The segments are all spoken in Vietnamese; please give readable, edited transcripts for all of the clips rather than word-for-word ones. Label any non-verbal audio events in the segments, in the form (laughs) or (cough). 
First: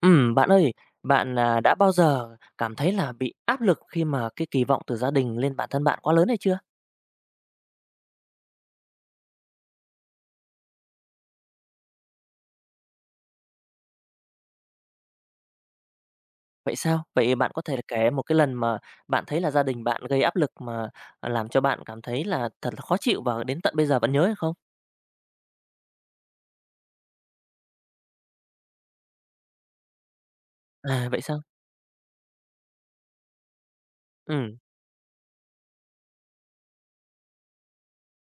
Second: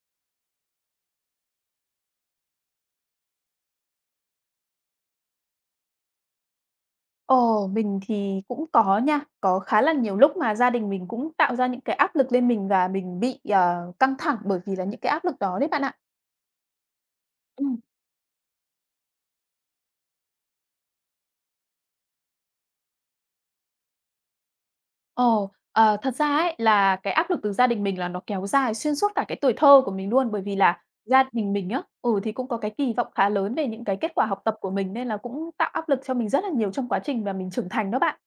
Bạn ơi, bạn, đã bao giờ cảm thấy là bị áp lực khi mà cái kỳ vọng từ gia đình lên bản thân bạn quá lớn hay chưa? Ồ, mình thì cũng có nha. Có khá là nhiều lúc mà gia đình mình cũng tạo ra những cái áp lực lên mình và mình bị, căng thẳng bởi vì là những cái áp lực đó đấy bạn ạ. Vậy sao? Vậy bạn có thể Ừm. kể một cái lần mà bạn thấy là gia đình bạn gây áp lực mà, làm cho bạn cảm thấy là thật là khó chịu và đến tận bây giờ vẫn nhớ hay không? Thật ra ấy là cái áp lực từ gia đình mình là nó kéo dài xuyên suốt cả cái tuổi thơ của mình luôn, bởi vì là Vậy gia sao? đình mình á, thì cũng có cái kỳ vọng khá lớn về những cái kết quả học tập Ừm, của mình nên là cũng tạo áp lực cho mình rất là nhiều trong quá trình mà mình trưởng thành đó bạn.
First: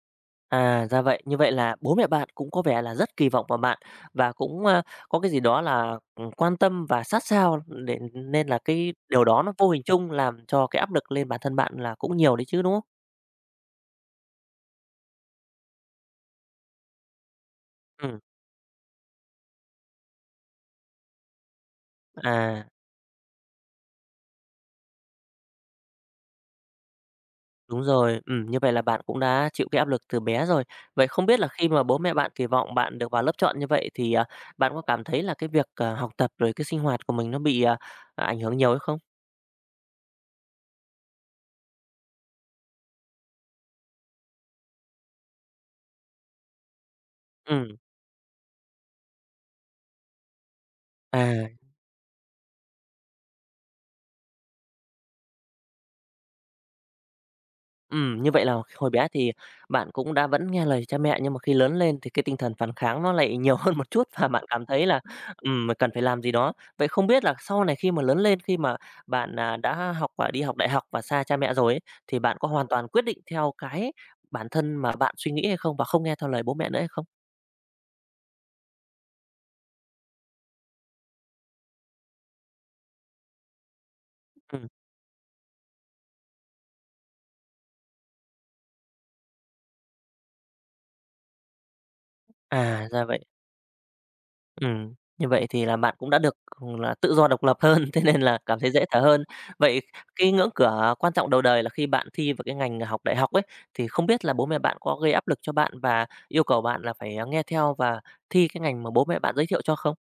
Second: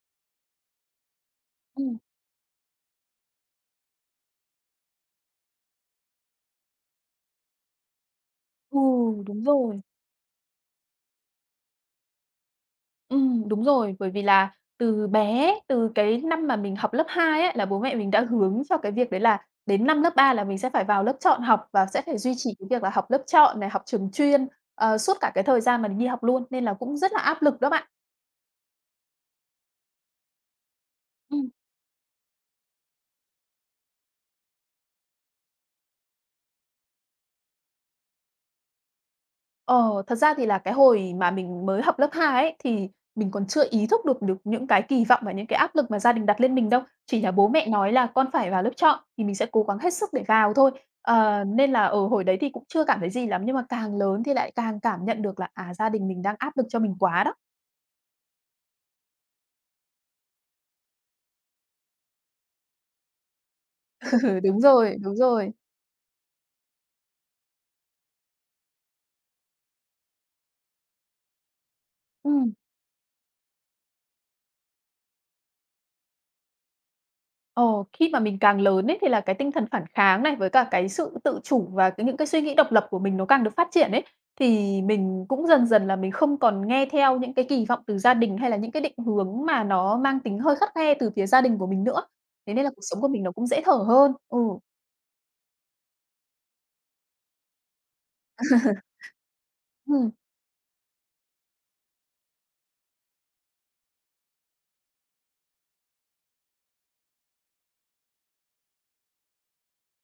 Ra vậy. Như vậy là bố Ừm, mẹ bạn cũng có vẻ là rất kỳ vọng vào bạn và cũng, có cái gì đó là, quan tâm và sát sao để nên là ừ, cái điều đó đúng nó vô hình rồi. chung làm cho cái áp lực lên bản thân bạn là cũng nhiều đấy chứ, đúng không? Đúng rồi, bởi vì là từ bé, từ cái năm mà mình học lớp 2 ấy, là bố mẹ mình Ừ. đã hướng cho cái việc đấy là đến năm lớp 3 là mình sẽ phải vào lớp chọn học và sẽ phải duy trì À, cái việc là học lớp chọn này, học trường chuyên, suốt cả cái thời gian mà mình đi học luôn, nên là cũng rất là áp lực đó Đúng bạn. rồi, như vậy là bạn cũng đã chịu cái áp lực từ bé rồi. Vậy không biết là Ừm. khi mà bố mẹ bạn kỳ vọng bạn được vào lớp chọn như vậy thì, bạn có cảm thấy là cái việc, học tập rồi cái sinh hoạt của mình nó bị, ảnh hưởng nhiều hay không? Ờ, thật ra thì là cái hồi mà mình mới học lớp 2 ấy, thì mình còn chưa ý thức được được những cái kỳ vọng và những cái áp lực mà gia đình đặt lên mình đâu. Chỉ là bố mẹ Ừm. nói là "Con phải vào lớp chọn" thì mình sẽ cố gắng hết sức để vào thôi. Ờ, À. nên là, ở hồi đấy thì cũng chưa cảm thấy gì lắm, nhưng mà càng lớn thì lại càng cảm nhận được là, gia đình mình đang áp lực cho mình quá đó. Như vậy là hồi bé thì bạn cũng đã vẫn nghe lời cha mẹ, nhưng mà khi lớn lên thì cái tinh thần phản kháng nó lại nhiều (laughs) hơn một chút (laughs) và Ừ, bạn đúng cảm thấy rồi, là, đúng rồi. ừm, cần phải làm gì đó. Vậy không biết là sau này khi mà lớn lên, khi mà bạn, đã học và đi học đại học và xa cha mẹ rồi ấy, thì bạn có Ừm. hoàn toàn quyết định theo cái bản thân mà bạn suy nghĩ hay không và không nghe theo lời bố mẹ nữa hay không? Ồ, khi mà mình càng lớn ấy, thì là cái tinh thần phản kháng này, với cả cái sự tự chủ và cái những cái suy nghĩ độc lập của mình nó càng được phát triển ấy, Ừm, thì mình cũng dần dần là mình không còn nghe theo những cái kỳ vọng từ gia đình, hay là những cái định hướng mà nó mang tính hơi khắt khe từ phía gia đình của mình nữa. Thế nên là cuộc sống Ra của mình vậy. nó cũng dễ thở hơn. Ừ. Như vậy thì là bạn cũng đã được, là tự do độc lập hơn, (laughs) thế nên là cảm thấy dễ (laughs) thở hơn. Vậy Ừm. cái ngưỡng cửa quan trọng đầu đời là khi bạn thi vào cái ngành học đại học ấy, thì không biết là bố mẹ bạn có gây áp lực cho bạn và yêu cầu bạn là phải, nghe theo và thi cái ngành mà bố mẹ bạn giới thiệu cho không?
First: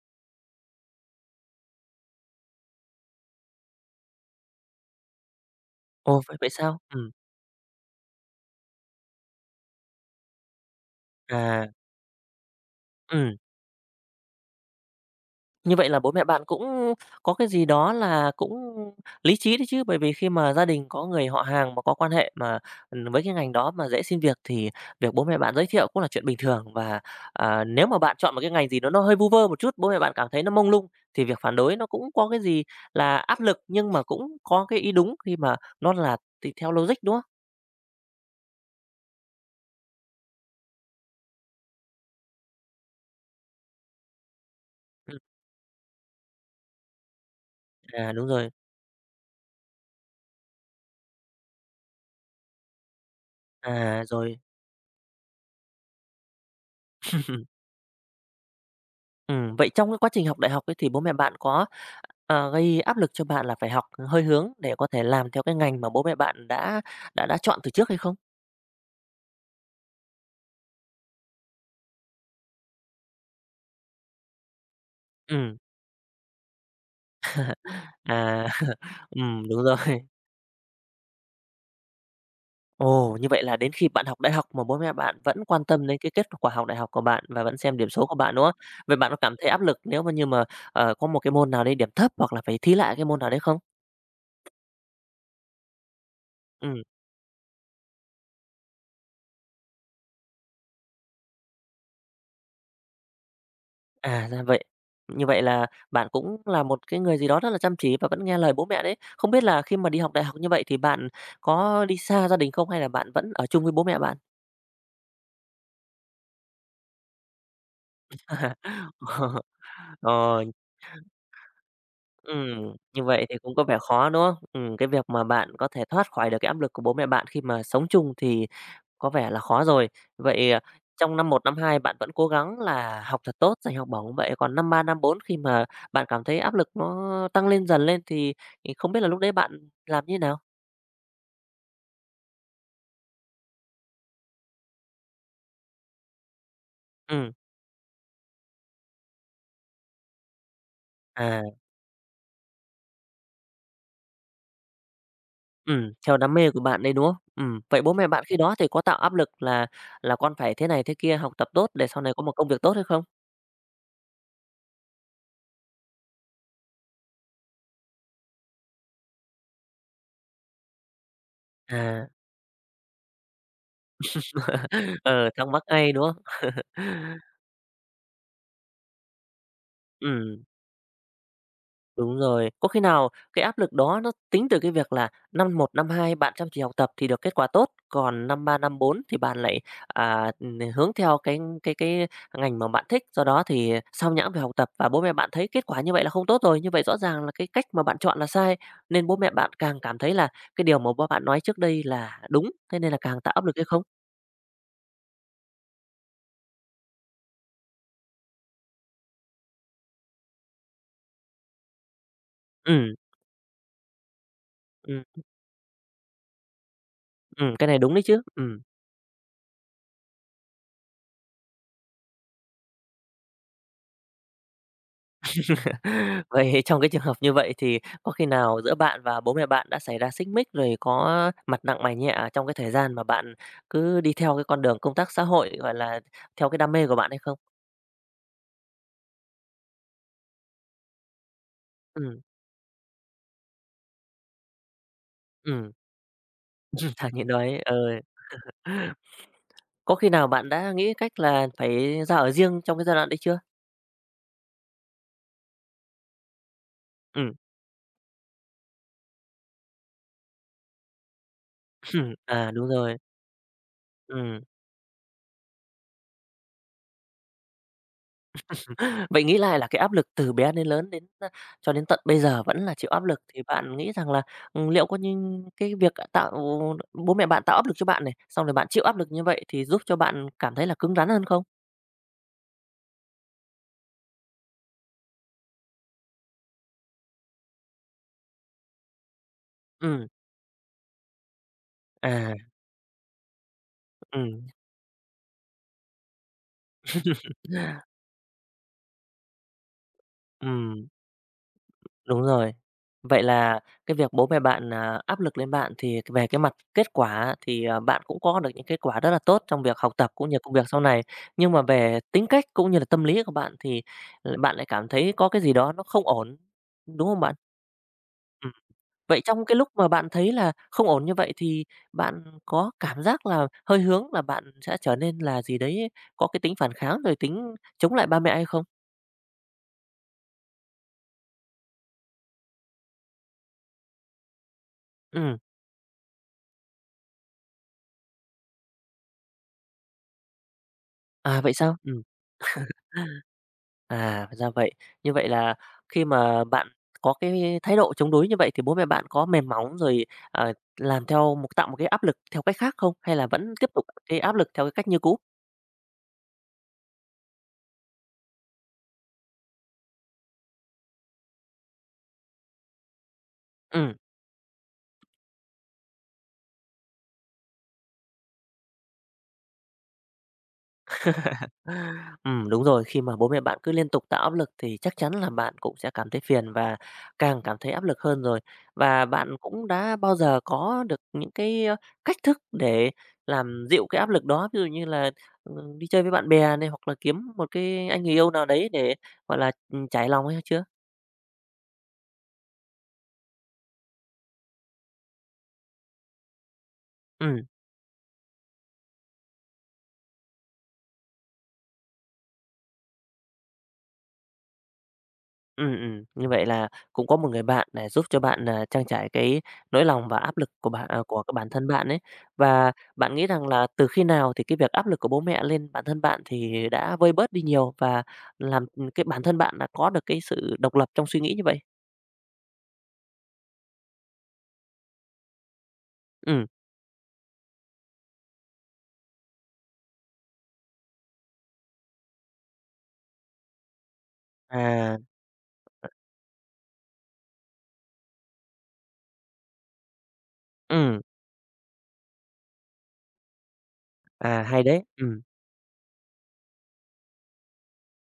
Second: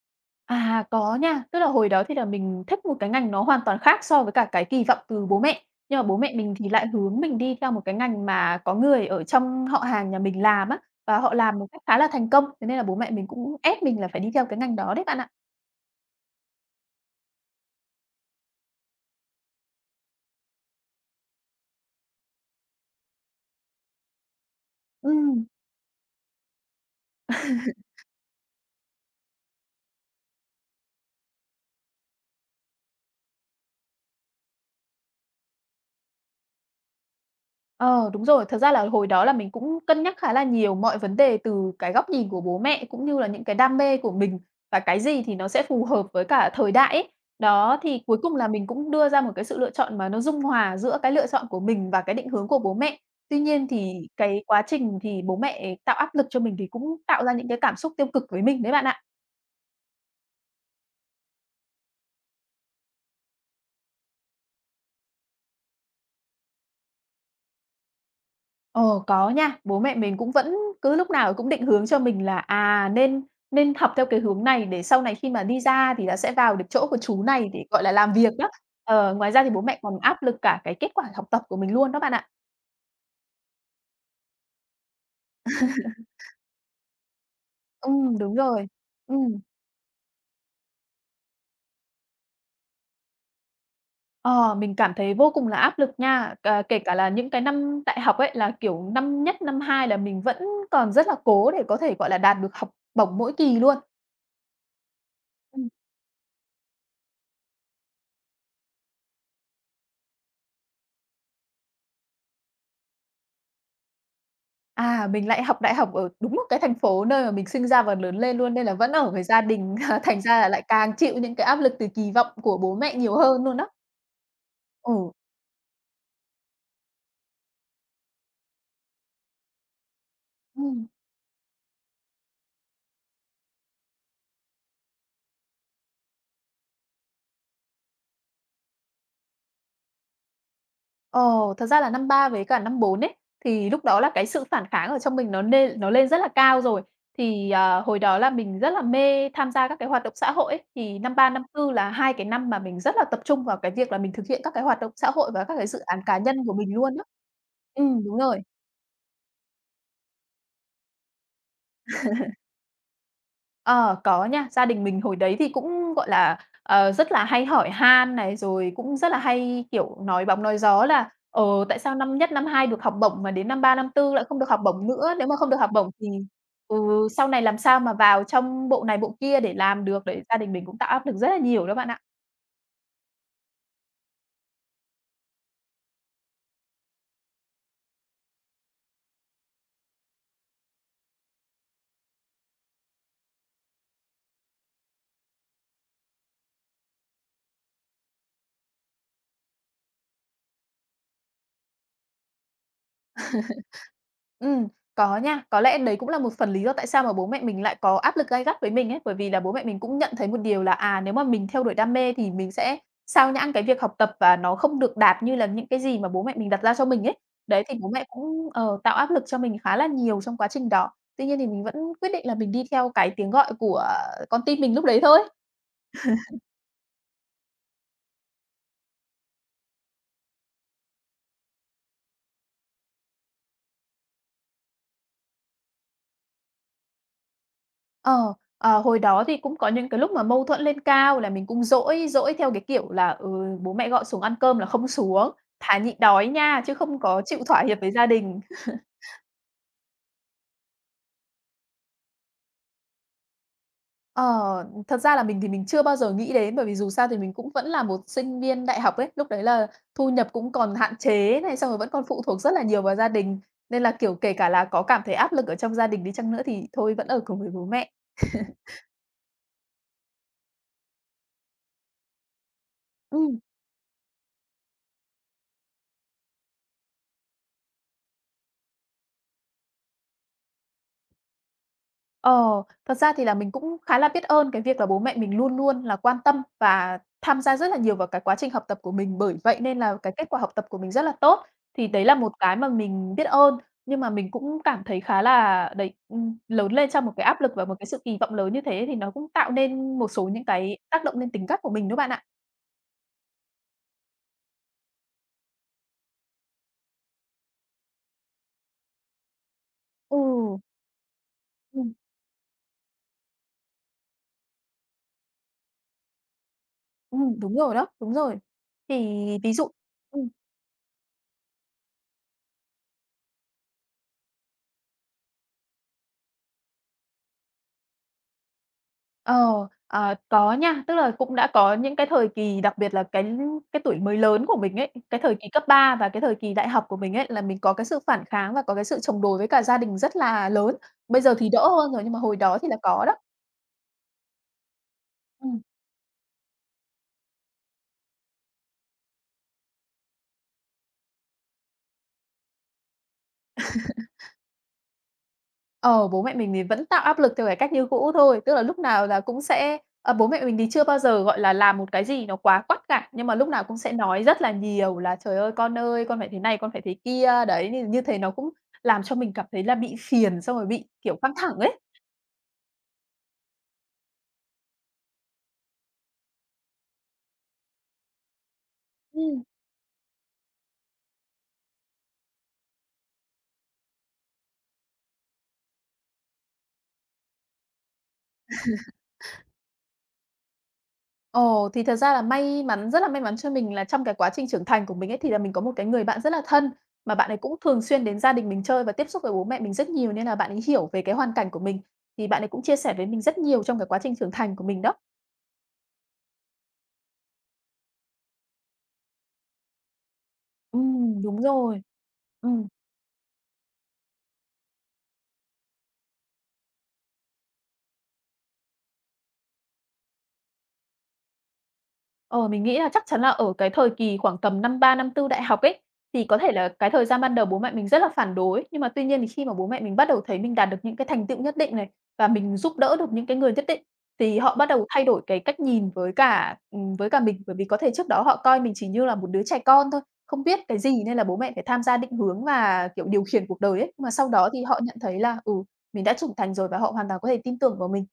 À, có nha. Tức là hồi đó thì là mình thích một cái ngành nó hoàn toàn khác so với cả cái kỳ vọng từ bố mẹ. Nhưng mà bố Ồ, mẹ vậy vậy mình thì sao? lại Ừm. hướng mình đi theo một cái ngành mà có người ở trong họ hàng nhà mình làm á, và họ làm một à, cách khá là thành công. Thế nên là bố mẹ mình ừ. cũng ép mình là phải đi theo cái ngành đó đấy bạn ạ. Như vậy là bố mẹ bạn cũng có cái gì đó là cũng lý trí đấy chứ, bởi vì khi mà gia đình có người họ hàng mà có quan hệ mà, với cái ngành đó mà dễ xin việc thì việc bố mẹ Ừm. bạn giới thiệu cũng là chuyện bình thường. Và, nếu mà bạn chọn một cái ngành gì đó nó hơi vu vơ một chút, bố mẹ bạn cảm thấy nó mông lung thì việc phản đối nó cũng có cái gì là áp lực, nhưng mà cũng có cái ý đúng khi mà nó là tùy theo logic, đúng không? Ờ, đúng rồi. Thật ra là hồi đó là mình cũng cân nhắc khá là nhiều mọi vấn đề từ cái góc nhìn của bố mẹ, cũng như là những cái đam mê của mình và cái Ừm, gì thì nó sẽ phù hợp với cả thời đại ấy. Đó, thì cuối Đúng cùng là rồi, mình cũng đưa ra một cái sự lựa chọn mà nó dung hòa giữa cái lựa chọn của mình và cái định hướng của bố mẹ. Tuy nhiên thì rồi. cái quá trình thì bố mẹ tạo áp lực cho mình thì cũng tạo ra những cái cảm xúc tiêu cực với mình đấy bạn ạ. Vậy trong cái quá trình học đại học ấy thì bố mẹ bạn có, gây áp lực cho bạn là phải học hơi hướng để có thể làm theo cái ngành mà bố mẹ bạn đã chọn từ trước hay không? Ờ, có nha, bố mẹ mình cũng vẫn cứ lúc nào cũng định hướng cho mình là, nên nên học theo cái hướng này để sau này khi mà Ừm, đi ra thì là sẽ vào được chỗ của chú này để, gọi là, làm việc à, đó. (laughs) Ờ, ngoài ra thì bố đúng rồi. mẹ còn (laughs) áp lực cả cái kết quả học tập của mình luôn đó bạn ạ. Ồ, như vậy là đến khi bạn học đại học mà bố mẹ bạn vẫn quan tâm đến cái kết quả học đại học của bạn và vẫn xem điểm số của bạn, Đúng đúng không? rồi. Vậy bạn có cảm Ừm, thấy áp lực nếu mà như mà, có một cái môn nào đấy điểm thấp hoặc là phải thi lại cái môn nào đấy không? ờ, mình cảm thấy vô cùng là áp lực nha, cà kể Ừm. cả là những cái năm đại học ấy, là, kiểu, năm nhất, năm hai là mình vẫn còn rất là cố để có thể, gọi là, đạt được học bổng mỗi kỳ luôn. Ra vậy. Như vậy là bạn cũng là một cái người gì đó rất là chăm chỉ và vẫn nghe lời bố mẹ đấy. Không biết là khi mà đi học đại học như vậy thì bạn có đi xa gia đình không hay là bạn vẫn ở chung với bố mẹ bạn? À, mình lại học đại học ở đúng một cái thành phố nơi mà mình sinh ra và lớn lên luôn, nên là vẫn ở với gia (laughs) đình, (laughs) thành ra Ờ, là lại càng chịu những cái áp lực từ kỳ vọng của bố mẹ Như nhiều vậy thì hơn cũng luôn có đó. vẻ khó, đúng không? Cái việc Ừ, mà bạn có thể thoát khỏi được cái áp lực của bố mẹ bạn khi mà sống chung thì có vẻ là khó rồi. Vậy, ừm, trong năm một năm 2 bạn vẫn cố gắng là học thật tốt, giành học bổng, vậy còn năm 3 năm 4 khi mà bạn cảm thấy áp lực nó tăng lên dần lên thì không biết là lúc đấy bạn làm như thế nào? ờ, Thật ra là năm 3 với cả năm 4 ấy, thì lúc đó là cái sự phản kháng ở trong mình nó lên rất là cao rồi. Ừm, Thì, hồi đó là mình rất là mê tham gia các cái hoạt động xã hội ấy, thì năm 3 à, năm tư là 2 cái năm mà mình rất là tập trung vào cái việc là mình thực hiện các cái hoạt động xã hội và các cái dự án Theo cá đam nhân mê của của mình bạn đấy, luôn đó. đúng không? Vậy Ừ, bố mẹ đúng bạn khi rồi. đó thì có tạo áp lực là "Con phải thế này thế kia, học tập tốt để sau này có một công việc tốt" hay không? Ờ, có nha. Gia đình mình hồi đấy thì cũng, gọi là, rất là hay hỏi han này, rồi cũng rất là hay, kiểu, nói bóng nói gió là "Ờ, tại sao À. năm nhất, năm hai được học bổng mà đến năm ba, năm tư lại không được học bổng (laughs) nữa? Nếu Ờ, mà Thắc không được mắc học bổng ngay, đúng thì, không? ừ, (laughs) sau này làm sao mà vào trong bộ này, bộ kia để làm được?" Đấy, gia Ừm, đình mình cũng tạo áp lực rất là nhiều đó bạn ạ. Đúng rồi. Có khi nào cái áp lực đó nó tính từ cái việc là năm một năm 2 bạn chăm chỉ học tập thì được kết quả tốt, còn năm 3 năm 4 thì bạn lại, hướng theo cái ngành mà bạn thích, do đó thì xao nhãng về học tập và bố mẹ bạn thấy kết quả như vậy là không tốt rồi, như vậy rõ ràng là cái cách mà bạn chọn là sai, nên bố mẹ bạn càng cảm thấy là cái điều mà ba bạn nói trước đây là đúng, thế nên là càng tạo áp lực hay không? Ừm, có nha. Có lẽ đấy cũng là một phần lý do tại sao mà bố mẹ mình lại có áp lực gay gắt với mình ấy, bởi vì là bố mẹ mình cũng nhận thấy một điều là, nếu mà mình theo đuổi đam mê thì mình sẽ Ừm, xao nhãng cái việc học tập và nó không được ừm, đạt như là những cái gì mà bố mẹ mình đặt ra cho mình ấy. Đấy, cái này thì bố đúng đấy mẹ chứ. cũng, Ừm. Tạo áp lực cho mình khá là nhiều trong quá trình đó. Tuy nhiên thì mình vẫn quyết định là mình đi theo cái tiếng gọi của con tim mình lúc đấy thôi. (laughs) Vậy trong cái trường hợp như vậy thì có khi nào giữa bạn và bố mẹ bạn đã xảy ra xích mích rồi có mặt nặng mày nhẹ trong cái thời gian mà bạn cứ đi theo cái con đường công tác xã hội, gọi là, theo cái đam mê của bạn hay không? Ờ, Hồi đó thì cũng có những cái lúc mà mâu thuẫn lên cao là mình cũng dỗi, Ừm, dỗi theo cái kiểu là, bố mẹ gọi xuống ăn cơm là không xuống, ừm, thà nhịn đói nha, chứ Thà không (laughs) có nhịn chịu đói, thỏa hiệp với ừ. gia đình. (laughs) Có khi nào bạn đã nghĩ cách là phải ra ở riêng trong cái giai đoạn đấy chưa? Ờ, thật ra là mình thì mình chưa bao giờ nghĩ đến, bởi vì dù sao thì Ừm, mình cũng vẫn là một sinh viên đại học ấy, lúc đấy là thu nhập cũng còn hạn chế này, xong rồi vẫn còn (clears throat) phụ thuộc rất là đúng nhiều vào rồi, gia đình, nên là, kiểu, kể ừm. cả là có cảm thấy áp lực ở trong gia đình đi chăng nữa thì thôi vẫn ở cùng với bố mẹ. Vậy nghĩ lại là cái áp lực từ bé đến lớn cho đến tận bây giờ vẫn là chịu áp lực, Ừm. thì bạn nghĩ rằng là, liệu có những cái việc tạo bố mẹ bạn tạo áp lực cho bạn này, xong rồi bạn chịu áp lực như vậy thì giúp cho bạn cảm thấy là cứng rắn hơn không? Ờ, thật ra thì là mình cũng khá là biết ơn cái việc là bố mẹ mình luôn luôn là quan tâm và tham gia rất là nhiều vào cái quá trình học tập của mình, bởi vậy nên là Ừ. cái kết quả học tập của mình rất là tốt. Thì đấy là một À. cái mà mình biết ơn, nhưng mà mình Ừm, cũng cảm thấy khá là đấy, lớn lên trong một ừm. cái (laughs) áp lực và một cái sự kỳ vọng lớn như thế thì nó cũng tạo nên một số những cái tác động lên tính cách của mình đó bạn Đúng ạ. rồi. Vậy là cái việc bố mẹ bạn, áp lực lên bạn thì về cái mặt kết quả thì, à, bạn cũng có được những kết quả rất là tốt trong việc học tập Ừ, cũng như công việc sau này. Nhưng mà ừm, về tính cách cũng như là tâm lý của bạn thì bạn lại cảm thấy có cái gì đó nó không ổn, đúng không bạn? Đúng rồi đó, đúng rồi. Ừm. Thì Vậy trong ví cái dụ lúc mà bạn thấy là không ổn như vậy thì bạn có cảm giác là hơi hướng là bạn sẽ trở nên là gì đấy, có cái tính phản kháng rồi tính chống lại ba mẹ hay không? Ờ, có nha, tức là cũng đã có những cái thời kỳ, đặc biệt là cái tuổi mới lớn của mình ấy, cái thời Ừm, kỳ cấp 3 và cái thời kỳ đại học của mình ấy, là mình có cái sự phản kháng và có cái sự chống đối với cả gia đình rất là lớn. Bây giờ thì Vậy đỡ sao? hơn Ừm. rồi, nhưng mà hồi đó thì là có đó. Ra vậy. Như vậy là Ừm. khi mà bạn có cái thái độ chống đối như vậy thì bố mẹ bạn có mềm móng rồi, làm theo một tạo một cái áp lực theo cách khác không? Hay là vẫn tiếp tục cái áp lực theo cái cách như cũ? Ờ, bố mẹ mình thì vẫn tạo áp lực theo cái cách như cũ thôi, tức là lúc nào là cũng sẽ bố mẹ mình thì chưa bao giờ, gọi là, làm một cái gì nó quá quắt cả, nhưng mà lúc nào cũng sẽ Ừm. nói rất là nhiều là "Trời ơi, con phải thế này, con phải thế kia." Đấy, nên như thế nó cũng làm cho mình cảm thấy là bị phiền, xong rồi bị, kiểu, căng thẳng ấy. Ừ, đúng rồi, khi mà bố mẹ bạn cứ liên tục tạo áp lực thì chắc chắn là bạn cũng sẽ cảm thấy phiền và càng cảm thấy áp lực hơn rồi. Và bạn Ừ. cũng đã bao giờ có được những cái, cách thức để làm dịu cái áp lực đó, ví dụ như là, đi chơi với bạn bè này, hoặc là kiếm một cái anh người yêu nào đấy để, gọi là, trải lòng hay chưa? Ồ, thì thật ra là may mắn rất là may mắn cho mình là trong cái quá trình trưởng thành của mình ấy, thì là mình có một cái người bạn rất là thân, mà bạn ấy Ừ. cũng thường xuyên đến gia đình mình chơi và tiếp xúc với bố mẹ mình rất nhiều, nên là bạn ấy hiểu về cái hoàn cảnh của mình, thì bạn ấy cũng chia sẻ với mình rất nhiều trong cái quá trình trưởng thành của mình đó. Như vậy là cũng có một người bạn để giúp cho bạn, trang trải cái nỗi lòng và áp lực của bạn, của các Đúng bản thân rồi. bạn ấy. Ừm. Và bạn nghĩ rằng là từ khi nào thì cái việc áp lực của bố mẹ lên bản thân bạn thì đã vơi bớt đi nhiều và làm, cái bản thân bạn đã có được cái sự độc lập trong suy nghĩ như vậy? Ờ, mình nghĩ là chắc chắn là ở cái thời kỳ khoảng tầm năm 3 năm tư đại học ấy, thì có Ừm. thể là cái thời gian ban đầu bố mẹ mình rất là phản đối, nhưng mà tuy nhiên thì khi mà bố mẹ mình bắt đầu thấy mình đạt được những cái thành tựu nhất định này, và mình giúp đỡ được những cái người nhất định, thì họ bắt đầu À. thay đổi cái cách nhìn với cả mình. Bởi vì có thể trước đó họ coi mình chỉ như là một đứa trẻ con thôi, không biết cái Ừm, gì nên là bố mẹ phải tham gia định hướng và, kiểu, điều khiển cuộc đời ấy. Nhưng mà sau đó Hay thì họ đấy, nhận thấy ừm. là, ừ, mình đã trưởng thành rồi và họ hoàn toàn có thể tin tưởng vào mình.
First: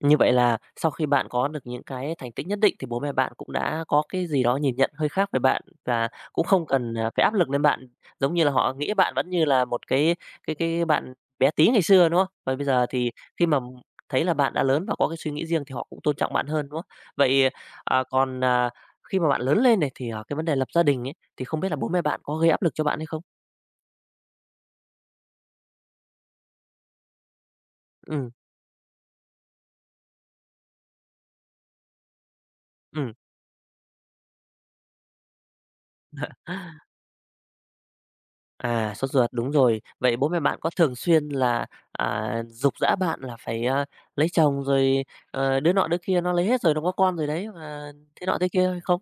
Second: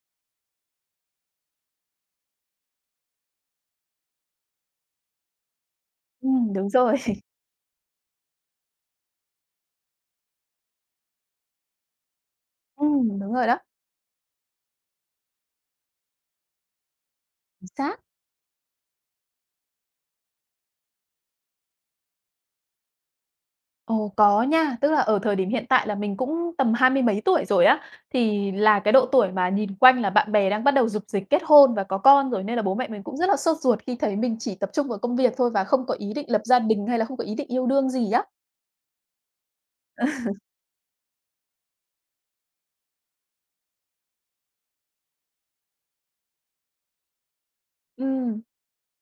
Như vậy là sau khi bạn có được những cái thành tích nhất định thì bố mẹ bạn cũng đã có cái gì đó nhìn nhận hơi khác về bạn và cũng không Đúng cần, rồi. à, phải áp (laughs) lực lên bạn, giống như là họ nghĩ bạn vẫn như là một cái bạn bé tí ngày xưa, đúng không? Và bây giờ thì đúng khi rồi mà đó, thấy là bạn đã lớn và có cái suy nghĩ riêng thì họ cũng tôn trọng bạn hơn, đúng không? Vậy, chính xác. Còn, khi mà bạn lớn lên này thì, cái vấn đề lập gia đình ấy, thì không biết là bố mẹ bạn có gây áp lực cho bạn hay không? Ồ, có nha, tức là ở thời điểm hiện tại là mình cũng tầm hai mươi mấy tuổi rồi á, Ừ, thì là cái độ tuổi mà nhìn quanh là bạn bè đang bắt đầu rục rịch kết hôn và có con rồi, nên là bố mẹ mình ừ. cũng rất là sốt ruột khi thấy mình chỉ tập trung vào công việc thôi và không có ý định lập gia đình hay là không có ý định yêu đương gì á. À, sốt ruột, đúng rồi. Vậy bố (laughs) mẹ bạn có thường xuyên là, giục giã bạn là phải, lấy chồng rồi, đứa nọ đứa kia nó lấy hết rồi, nó có con rồi đấy, và thế nọ Ừm, thế kia hay không?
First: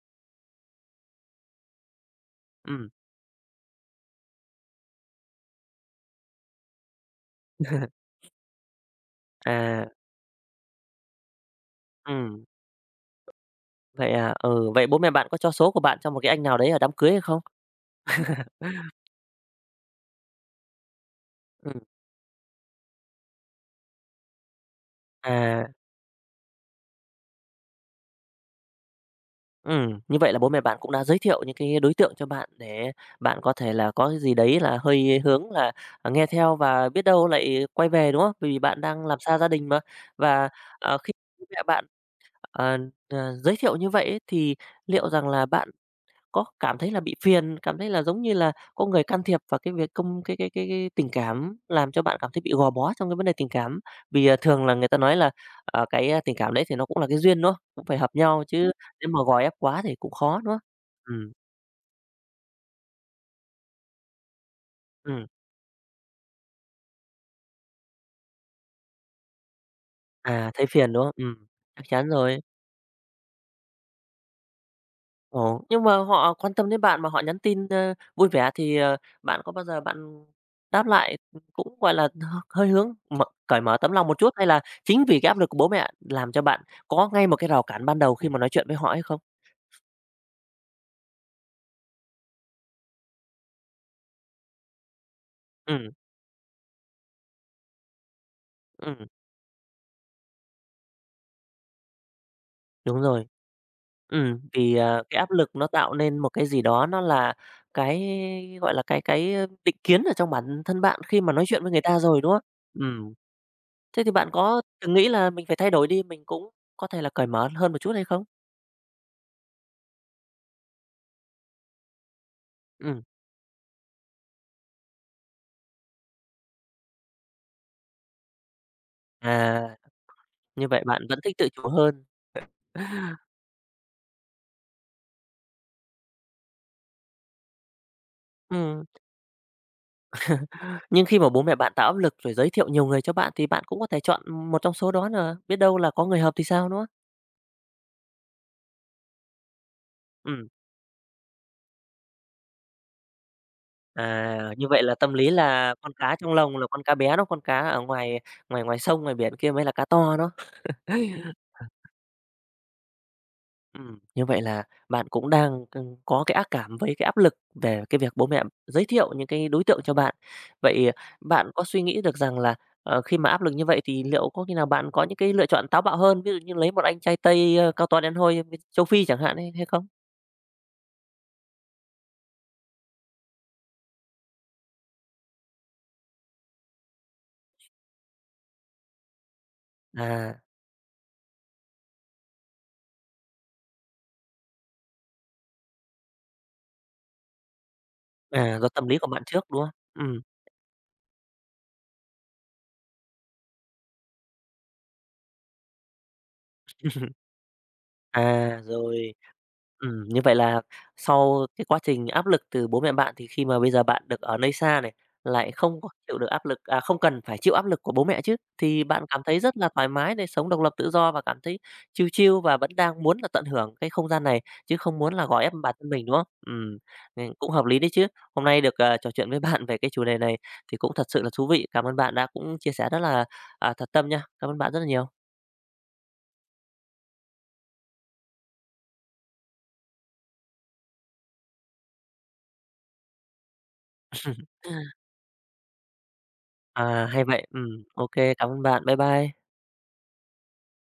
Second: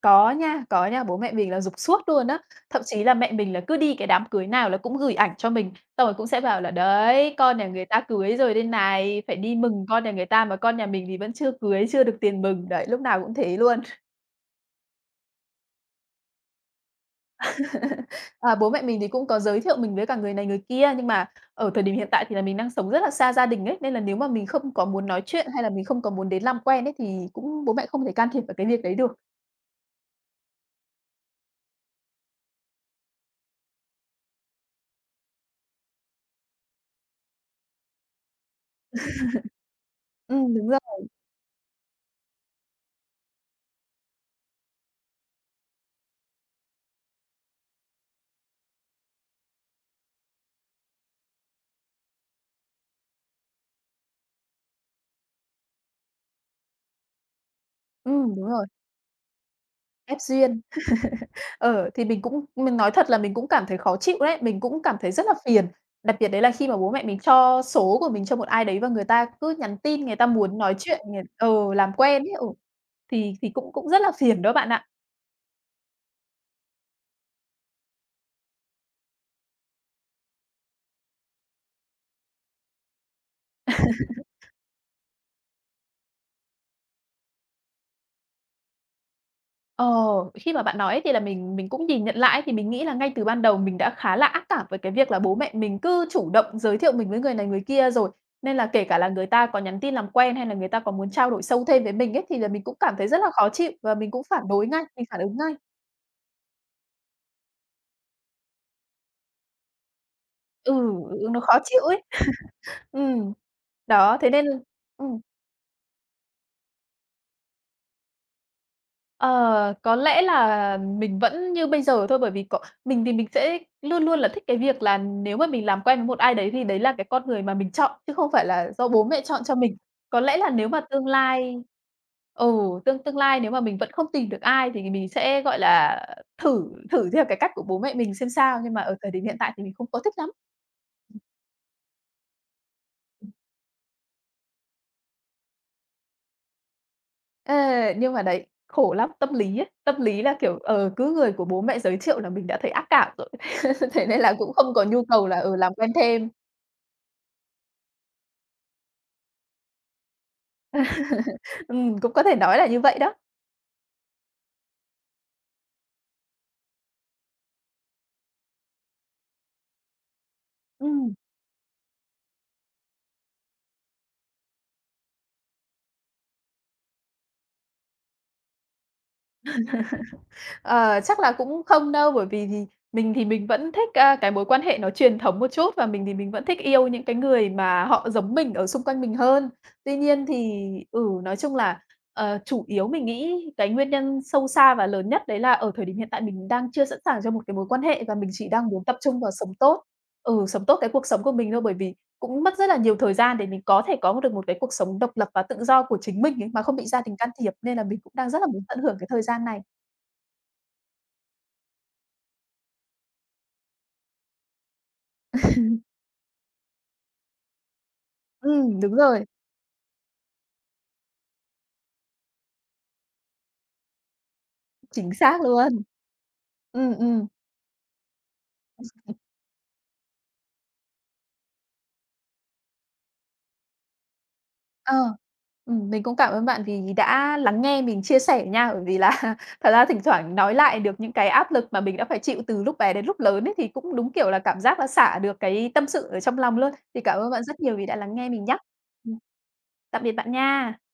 có nha, bố mẹ mình là rục suốt luôn á, thậm Ừm. chí là mẹ mình là cứ đi cái đám cưới nào là cũng gửi ảnh cho mình, xong rồi cũng sẽ bảo là "Đấy, con nhà người (laughs) ta cưới rồi đây này, phải đi À, mừng con nhà người ta mà con nhà mình thì vẫn chưa cưới, chưa được tiền ừm, mừng." Đấy, lúc nào cũng thế luôn. vậy à? Ừ, vậy bố mẹ bạn có cho số của bạn cho một cái anh nào đấy ở đám cưới hay không? À, (laughs) bố mẹ mình thì cũng có giới thiệu mình với cả người này người kia, nhưng mà ở Ừm, thời điểm hiện tại thì là mình đang sống rất là xa gia đình ấy, nên là nếu mà mình không có muốn nói chuyện hay à. là mình không có muốn đến làm quen ấy, thì cũng bố mẹ không thể can thiệp vào cái việc đấy được. Ừ như vậy là bố mẹ bạn cũng đã giới thiệu những cái đối tượng cho bạn để bạn có thể là có cái gì đấy là hơi hướng là, nghe theo và biết đâu lại quay về, đúng không? Bởi vì bạn đang làm xa gia đình mà. Và, Ừm, đúng rồi, khi bố mẹ bạn, ờ, giới thiệu như vậy ấy, thì liệu rằng là bạn có cảm thấy là bị phiền, cảm thấy là giống như là có người can thiệp vào cái việc công cái tình cảm, làm cho bạn cảm thấy bị gò bó trong cái vấn đề tình cảm. Vì, thường là người ta nói là, cái, tình cảm đấy thì nó cũng là cái duyên, đúng không? Cũng phải hợp nhau đúng chứ rồi, nếu mà gò ép quá thì cũng ép khó, đúng không? duyên. Ừm, Thì mình cũng mình nói thật là mình cũng cảm thấy khó chịu đấy, mình cũng cảm thấy rất ừm, là phiền. Đặc biệt đấy là khi mà bố mẹ mình cho số của mình cho một ai đấy và người ta cứ nhắn tin, người ta à, muốn thấy nói phiền, chuyện, đúng không? người Chắc làm chắn quen ấy, rồi. ừ, thì cũng cũng rất là phiền đó bạn ạ. Ồ, nhưng mà họ quan tâm đến bạn mà họ nhắn tin, vui vẻ thì, bạn có bao giờ bạn đáp lại, cũng, gọi là, hơi hướng cởi mở tấm lòng một chút hay là chính vì cái áp lực của bố mẹ làm cho bạn có ngay một cái rào cản ban đầu khi mà nói chuyện với họ hay không? Ờ, Khi mà bạn nói thì là mình cũng nhìn nhận lại thì mình nghĩ là ngay từ ban đầu mình đã khá là ác cảm với cái việc là bố mẹ mình Ừ, cứ chủ động giới thiệu mình với người này người kia rồi. Nên là kể cả ừm, là người ta có nhắn tin làm quen hay là người ta có muốn trao đổi sâu thêm với mình ấy, thì là mình cũng cảm đúng thấy rất rồi. là khó chịu và mình Ừ, cũng phản đối vì, ngay, mình cái phản áp ứng lực ngay. nó tạo nên một cái gì đó nó là cái, gọi là, cái định kiến ở trong bản Ừ, thân bạn khi ừ, mà nó nói khó chuyện với người chịu ta ấy. rồi, đúng không? Ừ, Ừm, thế thì đó, bạn thế nên có từng nghĩ ừm. là mình phải thay đổi đi, mình cũng có thể là cởi mở hơn một chút hay không? Ờ, có lẽ là mình vẫn như bây giờ thôi, bởi vì Ừ. mình thì mình sẽ luôn luôn là thích cái việc là nếu mà mình làm quen với một ai đấy thì đấy là cái con người mà mình chọn, chứ không phải là do bố mẹ chọn cho À, mình. Có lẽ là như nếu mà vậy bạn tương vẫn thích tự lai chủ hơn. ừ, tương tương (laughs) lai nếu mà mình vẫn không tìm được ai thì mình sẽ, gọi là, thử thử theo cái cách của bố mẹ mình xem sao, nhưng mà Ừm, ở thời điểm hiện tại thì mình không có thích lắm. nhưng khi mà bố mẹ bạn tạo áp lực rồi giới thiệu nhiều người cho bạn thì bạn cũng có thể chọn một trong số đó là biết đâu là có người hợp thì sao, nữa không? Ờ, nhưng mà đấy, khổ lắm, tâm lý ấy, tâm lý là, kiểu, cứ người của bố mẹ giới thiệu là mình đã thấy ác cảm rồi, (laughs) thế nên là À, cũng như không vậy có là nhu tâm cầu lý là, ừ, là làm con quen cá thêm. trong lồng là con cá bé đó, con cá ở ngoài ngoài ngoài sông, ngoài biển kia mới là cá to đó. (laughs) Cũng có thể nói là như vậy đó. Như vậy là bạn cũng đang, có cái ác cảm với cái áp lực về cái việc bố mẹ giới thiệu những cái đối tượng cho bạn. Vậy Ừm. bạn có suy nghĩ được rằng là, khi mà áp lực như vậy thì liệu có khi nào bạn có những cái lựa chọn táo bạo hơn, ví dụ như lấy một anh trai Tây, cao to đen hôi bên châu Phi chẳng hạn ấy hay không? Ờ, Chắc là cũng không đâu, bởi vì thì mình vẫn thích, a, cái mối quan hệ nó truyền thống một chút và mình thì mình vẫn thích yêu những cái người mà họ giống mình ở xung quanh mình hơn. Tuy nhiên À, thì ừ, nói chung là, chủ yếu mình nghĩ cái nguyên nhân sâu xa và lớn nhất đấy là ở thời điểm hiện tại mình đang chưa sẵn sàng cho một cái mối quan hệ và mình chỉ à, do đang muốn tâm tập lý của trung bạn vào trước, sống đúng không? tốt. Ừm. Ừ, sống tốt cái cuộc sống của mình thôi, bởi vì cũng mất rất là nhiều thời gian để mình có thể có được một cái cuộc sống độc lập và tự do của chính mình ấy, mà không bị gia (laughs) đình can thiệp, nên là mình cũng đang rất là À, muốn tận hưởng cái rồi. thời gian này. Như vậy là sau cái quá trình áp lực từ bố mẹ bạn thì khi mà bây giờ bạn được ở nơi xa này, lại không có chịu được áp lực à, không cần phải chịu áp lực của bố mẹ chứ, thì Đúng bạn cảm rồi, thấy rất là thoải mái để sống độc lập tự do và cảm thấy chill chill và vẫn đang muốn là tận hưởng cái không gian này, chứ không chính muốn là gò xác ép bản luôn. thân mình, đúng không? Ừm, ừm. Cũng hợp lý đấy chứ. Hôm nay được, trò chuyện với (laughs) bạn về cái chủ đề này thì cũng thật sự là thú vị. Cảm ơn bạn đã cũng chia sẻ rất là, thật tâm nha. Cảm ơn bạn rất là Ờ, nhiều. Mình cũng cảm ơn bạn vì đã lắng nghe mình chia sẻ nha, bởi vì là (laughs) thật ra thỉnh thoảng nói lại được những cái áp lực mà mình đã phải chịu từ lúc bé đến lúc lớn ấy, thì cũng đúng kiểu là cảm giác là (laughs) xả được cái tâm sự ở trong lòng luôn. Thì À, cảm hay ơn bạn vậy. rất nhiều vì đã Ô lắng nghe mình cảm nhá. ơn bạn. Bye Ừm, bye. tạm biệt bạn nha.